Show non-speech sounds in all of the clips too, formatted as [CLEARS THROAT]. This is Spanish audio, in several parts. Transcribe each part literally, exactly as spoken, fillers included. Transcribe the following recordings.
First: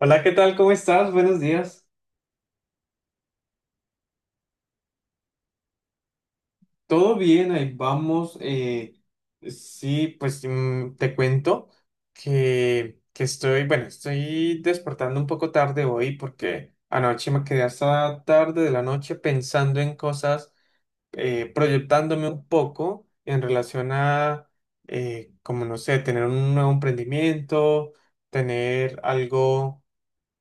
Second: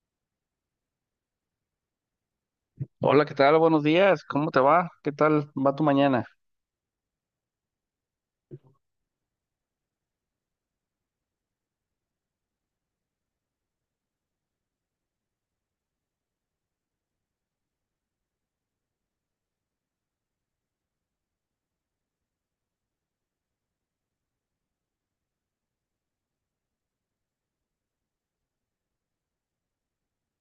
Hola, ¿qué tal? ¿Cómo estás? Buenos días. Hola, ¿qué tal? Buenos días. ¿Cómo te va? ¿Qué tal va tu mañana? ¿Todo bien? Ahí vamos. Eh, sí, pues mm, te cuento que, que estoy, bueno, estoy despertando un poco tarde hoy porque anoche me quedé hasta tarde de la noche pensando en cosas. Eh, proyectándome un poco en relación a, eh, como no sé, tener un nuevo emprendimiento, tener algo,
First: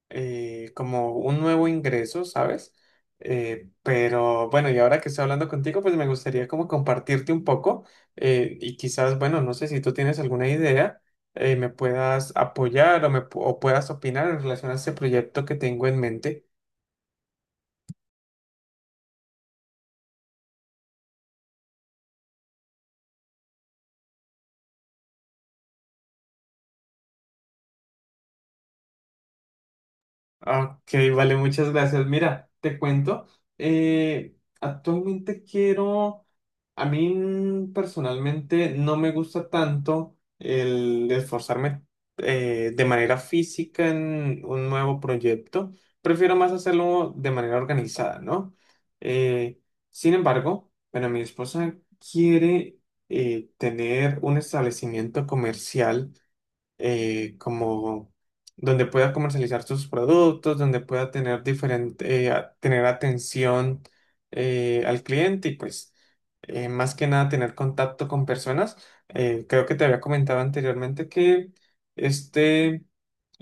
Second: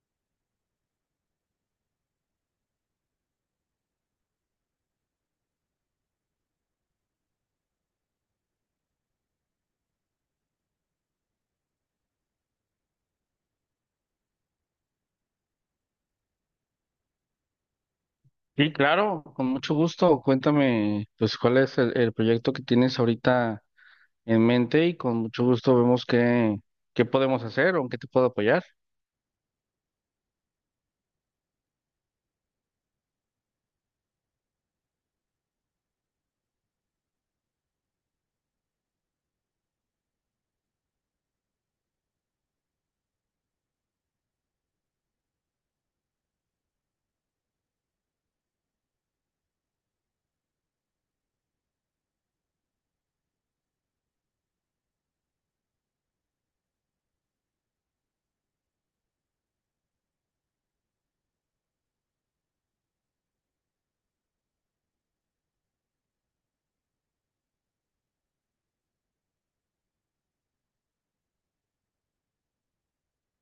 eh, como un nuevo ingreso, ¿sabes? Eh, pero bueno, y ahora que estoy hablando contigo, pues me gustaría como compartirte un poco, eh, y quizás, bueno, no sé si tú tienes alguna idea, eh, me puedas apoyar o, me, pu- o puedas opinar en relación a este proyecto que tengo en mente. Sí, claro, con mucho gusto. Cuéntame, pues, cuál es el, el proyecto que tienes ahorita en mente y con mucho gusto vemos qué, qué podemos hacer o en qué te puedo apoyar. Ok, vale, muchas gracias. Mira, te cuento, eh, actualmente quiero, a mí mm, personalmente no me gusta tanto el esforzarme, eh, de manera física en un nuevo proyecto, prefiero más hacerlo de manera organizada, ¿no? Eh, Sin embargo, bueno, mi esposa quiere eh, tener un establecimiento comercial, eh, como donde pueda comercializar sus productos, donde pueda tener diferente, eh, a- tener atención eh, al cliente y pues eh, más que nada tener contacto con personas. Eh, creo que te había comentado anteriormente que este,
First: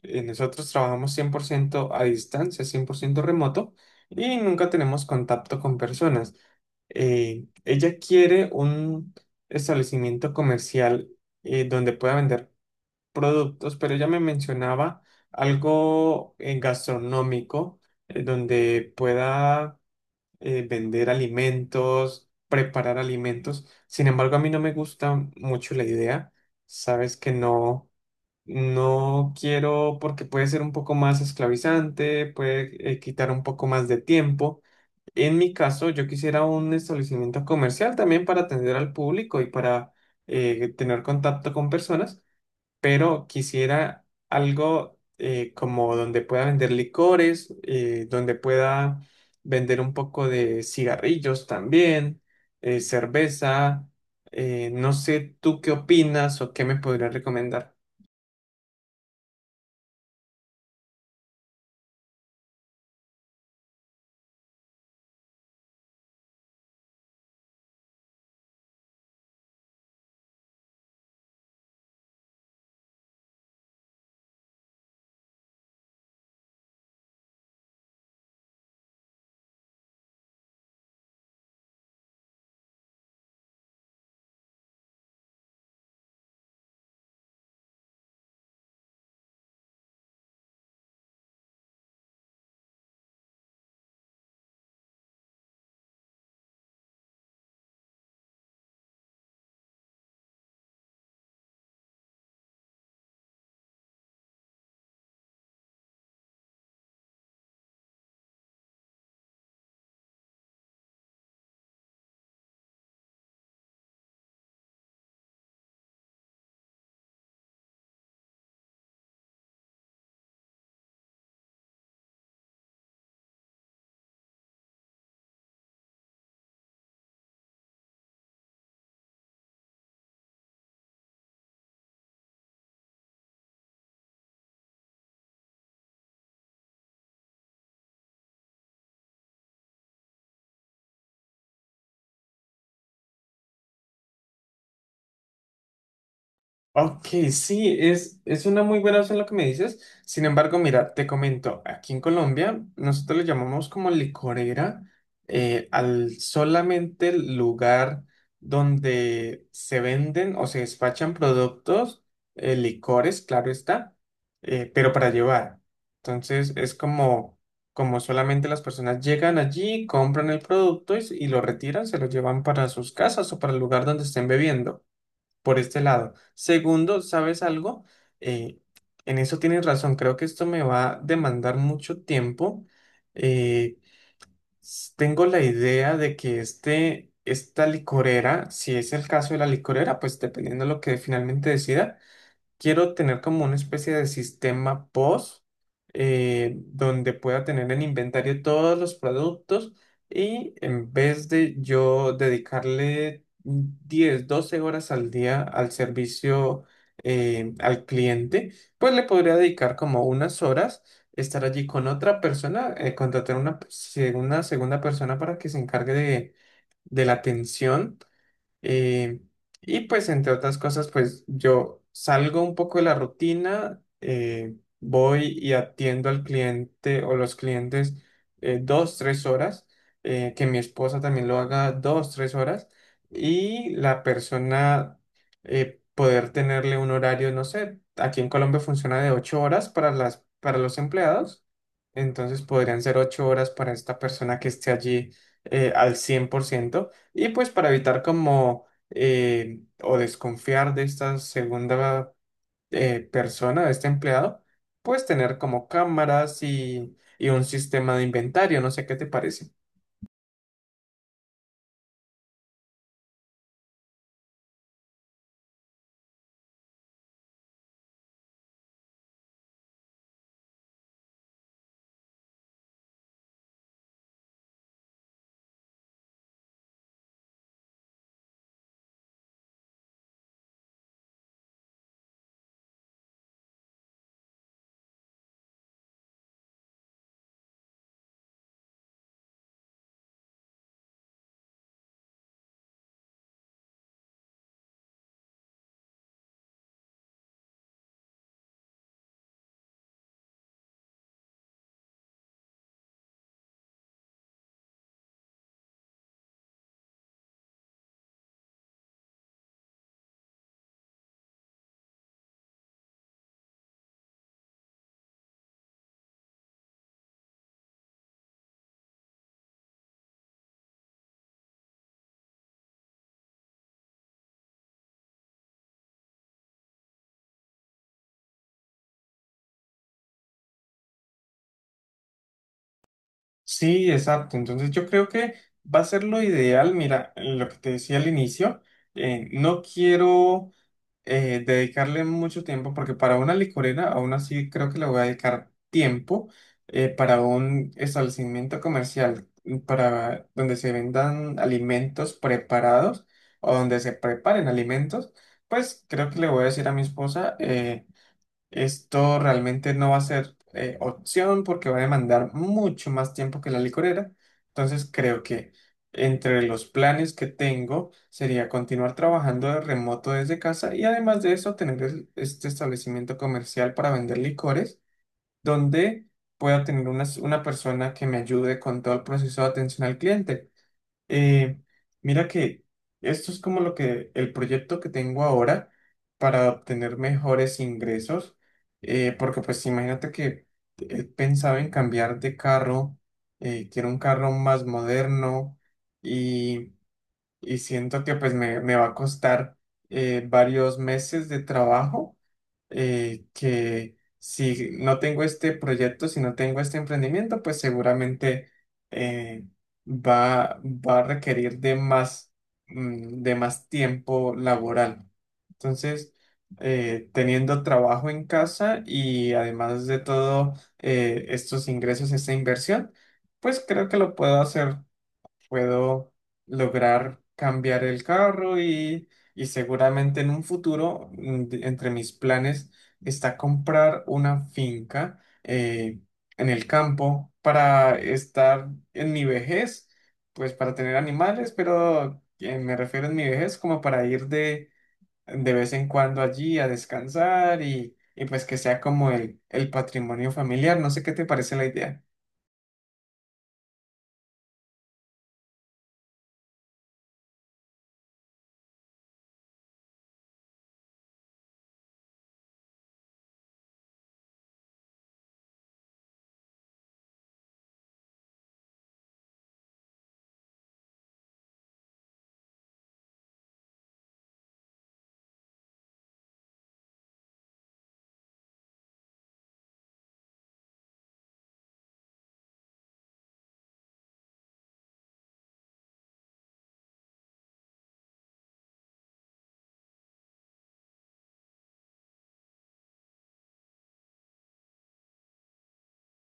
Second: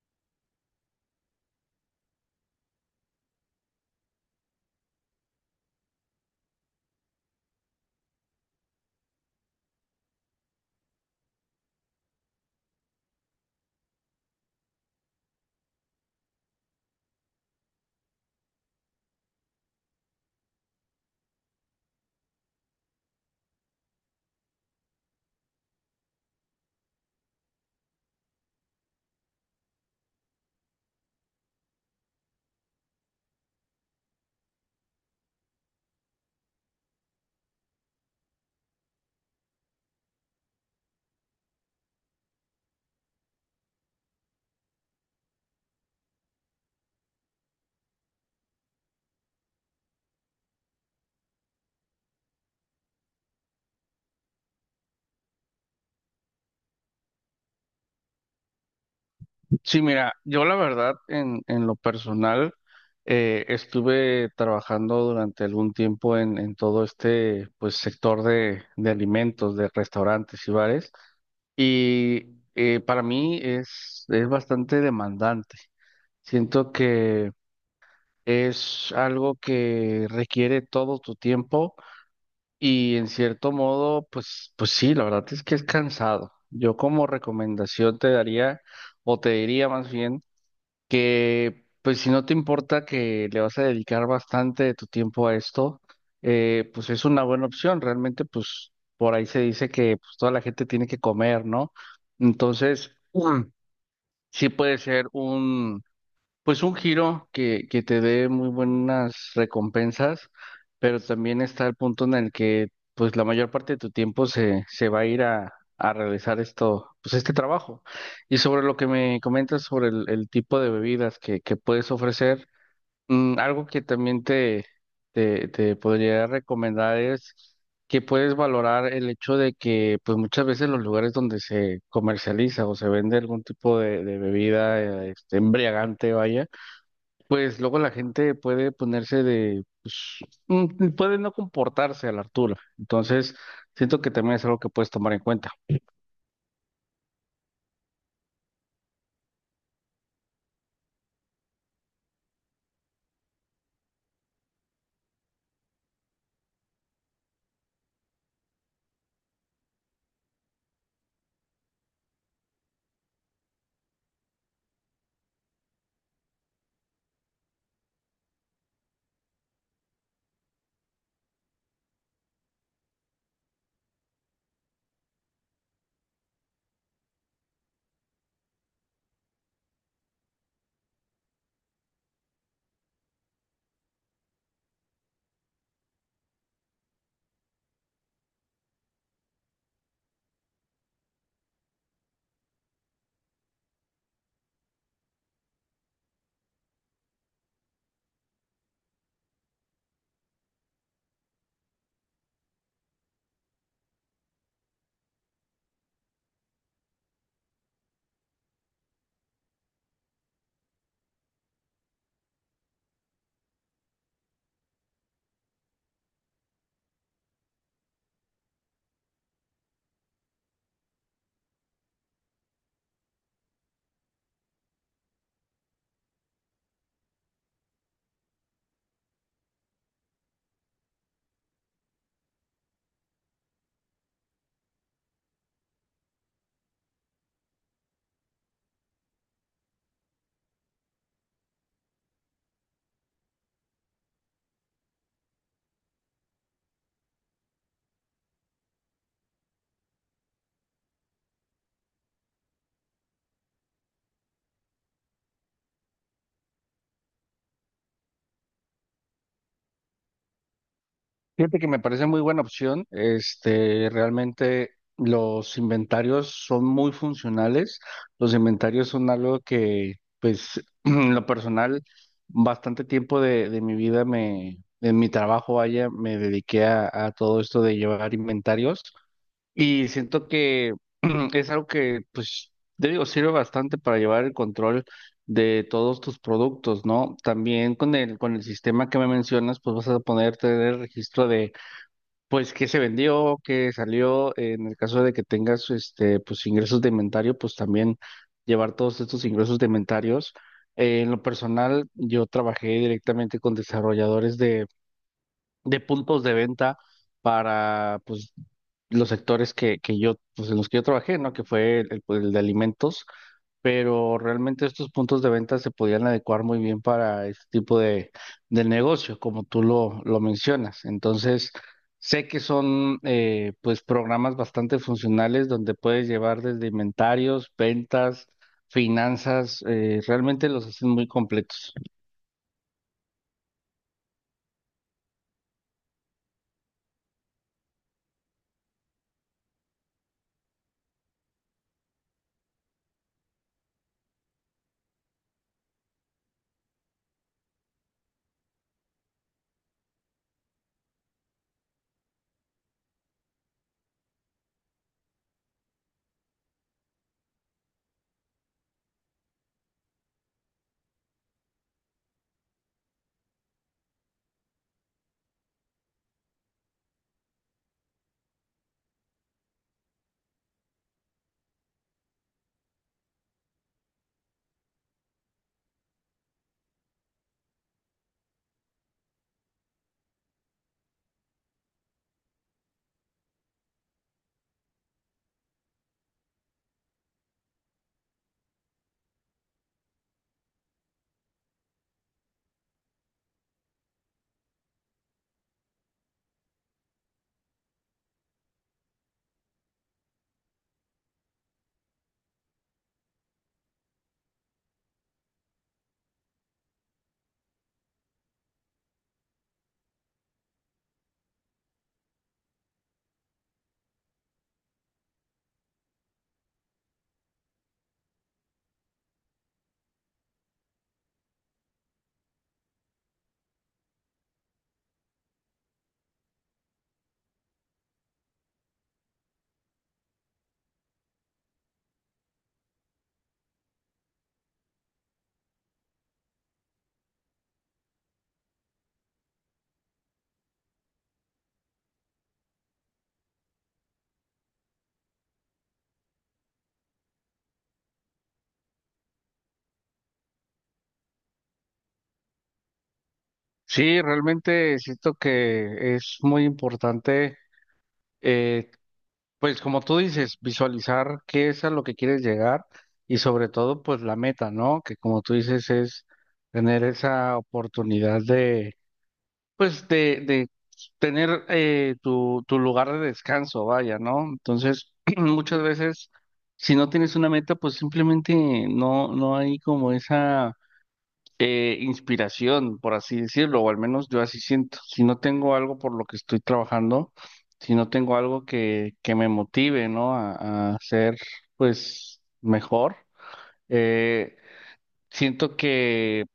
eh, nosotros trabajamos cien por ciento a distancia, cien por ciento remoto y nunca tenemos contacto con personas. Eh, ella quiere un establecimiento comercial eh, donde pueda vender productos, pero ella me mencionaba algo eh, gastronómico, eh, donde pueda eh, vender alimentos, preparar alimentos. Sin embargo, a mí no me gusta mucho la idea. Sabes que no, no quiero porque puede ser un poco más esclavizante, puede eh, quitar un poco más de tiempo. En mi caso, yo quisiera un establecimiento comercial también para atender al público y para eh, tener contacto con personas, pero quisiera algo, eh, como donde pueda vender licores, eh, donde pueda vender un poco de cigarrillos también, eh, cerveza, eh, no sé tú qué opinas o qué me podrías recomendar. Sí, mira, yo la verdad, en, en lo personal, eh, estuve trabajando durante algún tiempo en, en todo este, pues, sector de, de alimentos, de restaurantes y bares. Y eh, para mí es, es bastante demandante. Siento que es algo que requiere todo tu tiempo y en cierto modo, pues, pues sí, la verdad es que es cansado. Yo como recomendación te daría, o te diría más bien, que pues si no te importa que le vas a dedicar bastante de tu tiempo a esto, eh, pues es una buena opción. Realmente pues por ahí se dice que pues, toda la gente tiene que comer, ¿no? Entonces, [CLEARS THROAT] Mm. sí puede ser pues un giro que, que te dé muy buenas recompensas, pero también está el punto en el que pues la mayor parte de tu tiempo se, se va a ir a, a realizar esto, pues este trabajo. Y sobre lo que me comentas sobre el, el tipo de bebidas que, que puedes ofrecer, mm, algo que también te, te, te podría recomendar es que puedes valorar el hecho de que pues muchas veces los lugares donde se comercializa o se vende algún tipo de, de bebida eh, este, embriagante, vaya, pues luego la gente puede ponerse de, pues, mm, puede no comportarse a la altura. Entonces, siento que también es algo que puedes tomar en cuenta. Ok, sí, es, es una muy buena opción lo que me dices. Sin embargo, mira, te comento, aquí en Colombia nosotros le llamamos como licorera, eh, al solamente el lugar donde se venden o se despachan productos, eh, licores, claro está, eh, pero para llevar. Entonces es como, como, solamente las personas llegan allí, compran el producto y, s- y lo retiran, se lo llevan para sus casas o para el lugar donde estén bebiendo por este lado. Segundo, ¿sabes algo? Eh, en eso tienes razón, creo que esto me va a demandar mucho tiempo. Eh, s- Tengo la idea de que este, esta licorera, si es el caso de la licorera, pues dependiendo de lo que finalmente decida, quiero tener como una especie de sistema P O S, eh, donde pueda tener en inventario todos los productos y en vez de yo dedicarle diez doce horas al día al servicio, eh, al cliente, pues le podría dedicar como unas horas. Estar allí con otra persona, eh, contratar una, se- una segunda persona para que se encargue de, de la atención, eh, y pues entre otras cosas, pues yo salgo un poco de la rutina, eh, voy y atiendo al cliente o los clientes eh, dos, tres horas, eh, que mi esposa también lo haga dos, tres horas, y la persona eh, poder tenerle un horario, no sé, aquí en Colombia funciona de ocho horas para las, para los empleados, entonces podrían ser ocho horas para esta persona que esté allí eh, al cien por ciento, y pues para evitar como eh, o desconfiar de esta segunda eh, persona, de este empleado, pues tener como cámaras y, y un sistema de inventario, no sé qué te parece. Fíjate que me parece muy buena opción. Este, realmente los inventarios son muy funcionales. Los inventarios son algo que, pues, [CLEARS THROAT] en lo personal, bastante tiempo de, de mi vida me, en mi trabajo, vaya, me dediqué a a todo esto de llevar inventarios. Y siento que es algo que, pues, te digo, sirve bastante para llevar el control de todos tus productos, ¿no? También con el, con el sistema que me mencionas, pues vas a poder tener registro de, pues, qué se vendió, qué salió. En el caso de que tengas, este, pues, ingresos de inventario, pues también llevar todos estos ingresos de inventarios. Eh, en lo personal, yo trabajé directamente con desarrolladores de puntos de venta para pues los sectores que, que yo, pues en los que yo trabajé, ¿no? Que fue el, el, pues, el de alimentos, pero realmente estos puntos de venta se podían adecuar muy bien para este tipo de, de negocio, como tú lo, lo mencionas. Entonces, sé que son eh, pues programas bastante funcionales donde puedes llevar desde inventarios, ventas, finanzas, eh, realmente los hacen muy completos. Sí, exacto. Entonces yo creo que va a ser lo ideal. Mira, lo que te decía al inicio, eh, no quiero eh, dedicarle mucho tiempo, porque para una licorera aún así creo que le voy a dedicar tiempo, eh, para un establecimiento comercial, mm, para donde se vendan alimentos preparados o donde se preparen alimentos, pues creo que le voy a decir a mi esposa eh, esto realmente no va a ser eh, opción porque va a demandar mucho más tiempo que la licorera. Entonces creo que entre los planes que tengo sería continuar trabajando de remoto desde casa y además de eso tener el- este establecimiento comercial para vender licores donde pueda tener una una persona que me ayude con todo el proceso de atención al cliente. Eh, Mira que esto es como lo que el proyecto que tengo ahora para obtener mejores ingresos, eh, porque pues imagínate que he pensado en cambiar de carro, eh, quiero un carro más moderno y, y siento que pues me, me va a costar eh, varios meses de trabajo, eh, que si no tengo este proyecto, si no tengo este emprendimiento, pues seguramente eh, va, va a requerir de más, mm, de más tiempo laboral. Entonces, eh, teniendo trabajo en casa y además de todo eh, estos ingresos, esta inversión, pues creo que lo puedo hacer. Puedo lograr cambiar el carro y, y seguramente en un futuro, mm, de- entre mis planes, está comprar una finca eh, en el campo para estar en mi vejez, pues para tener animales, pero eh, me refiero en mi vejez como para ir de, de vez en cuando allí a descansar y, y pues que sea como el, el patrimonio familiar. No sé qué te parece la idea. Sí, realmente siento que es muy importante. Eh, pues como tú dices, visualizar qué es a lo que quieres llegar y sobre todo pues la meta, ¿no? Que como tú dices es tener esa oportunidad de pues de, de tener eh, tu, tu lugar de descanso, vaya, ¿no? Entonces [CLEARS THROAT] muchas veces si no tienes una meta pues simplemente no, no hay como esa eh, inspiración, por así decirlo, o al menos yo así siento. Si no tengo algo por lo que estoy trabajando, si no tengo algo que, que me motive, ¿no? A, a ser, pues, mejor, eh, siento que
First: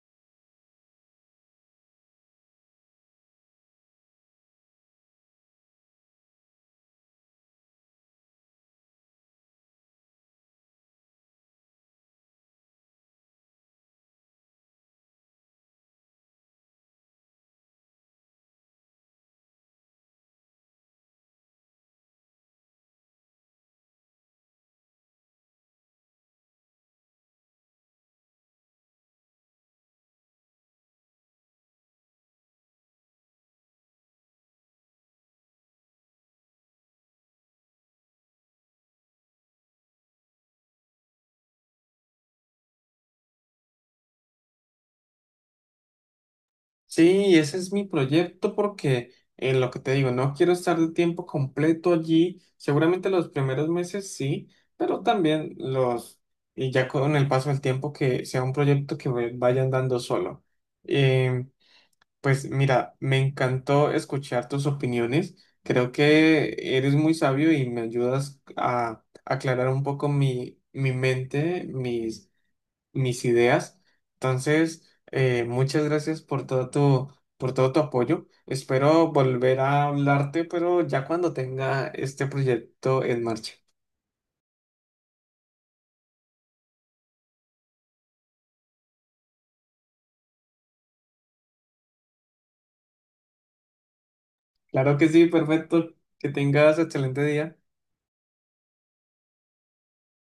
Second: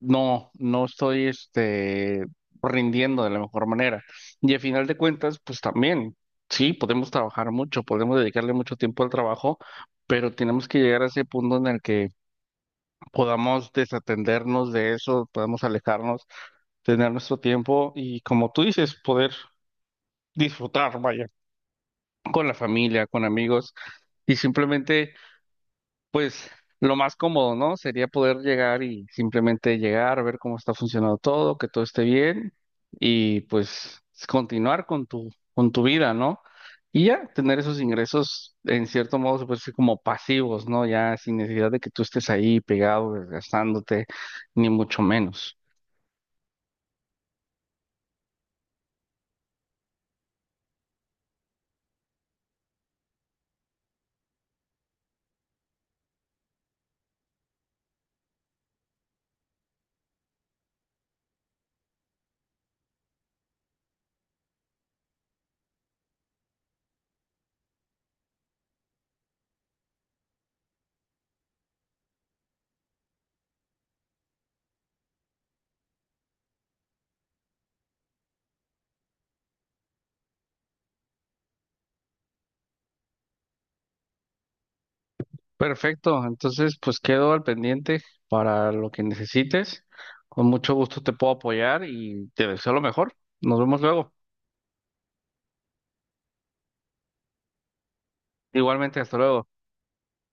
no, no estoy, este, rindiendo de la mejor manera. Y al final de cuentas, pues también, sí, podemos trabajar mucho, podemos dedicarle mucho tiempo al trabajo, pero tenemos que llegar a ese punto en el que podamos desatendernos de eso, podamos alejarnos, tener nuestro tiempo y, como tú dices, poder disfrutar, vaya, con la familia, con amigos y simplemente, pues, lo más cómodo, ¿no? Sería poder llegar y simplemente llegar, ver cómo está funcionando todo, que todo esté bien y, pues, continuar con tu, con tu vida, ¿no? Y ya tener esos ingresos, en cierto modo, se puede decir como pasivos, ¿no? Ya sin necesidad de que tú estés ahí pegado, desgastándote, ni mucho menos. Sí, ese es mi proyecto porque en lo que te digo, no quiero estar el tiempo completo allí. Seguramente los primeros meses sí, pero también los, y ya con el paso del tiempo que sea un proyecto que ve- vaya andando solo. Em, pues mira, me encantó escuchar tus opiniones. Creo que eres muy sabio y me ayudas a aclarar un poco mi, mi mente, mis mis ideas. Entonces, eh, muchas gracias por todo tu, por todo tu apoyo. Espero volver a hablarte, pero ya cuando tenga este proyecto en marcha. Perfecto, entonces pues quedo al pendiente para lo que necesites. Con mucho gusto te puedo apoyar y te deseo lo mejor. Nos vemos luego. Claro que sí, perfecto. Que tengas excelente día. Igualmente, hasta luego.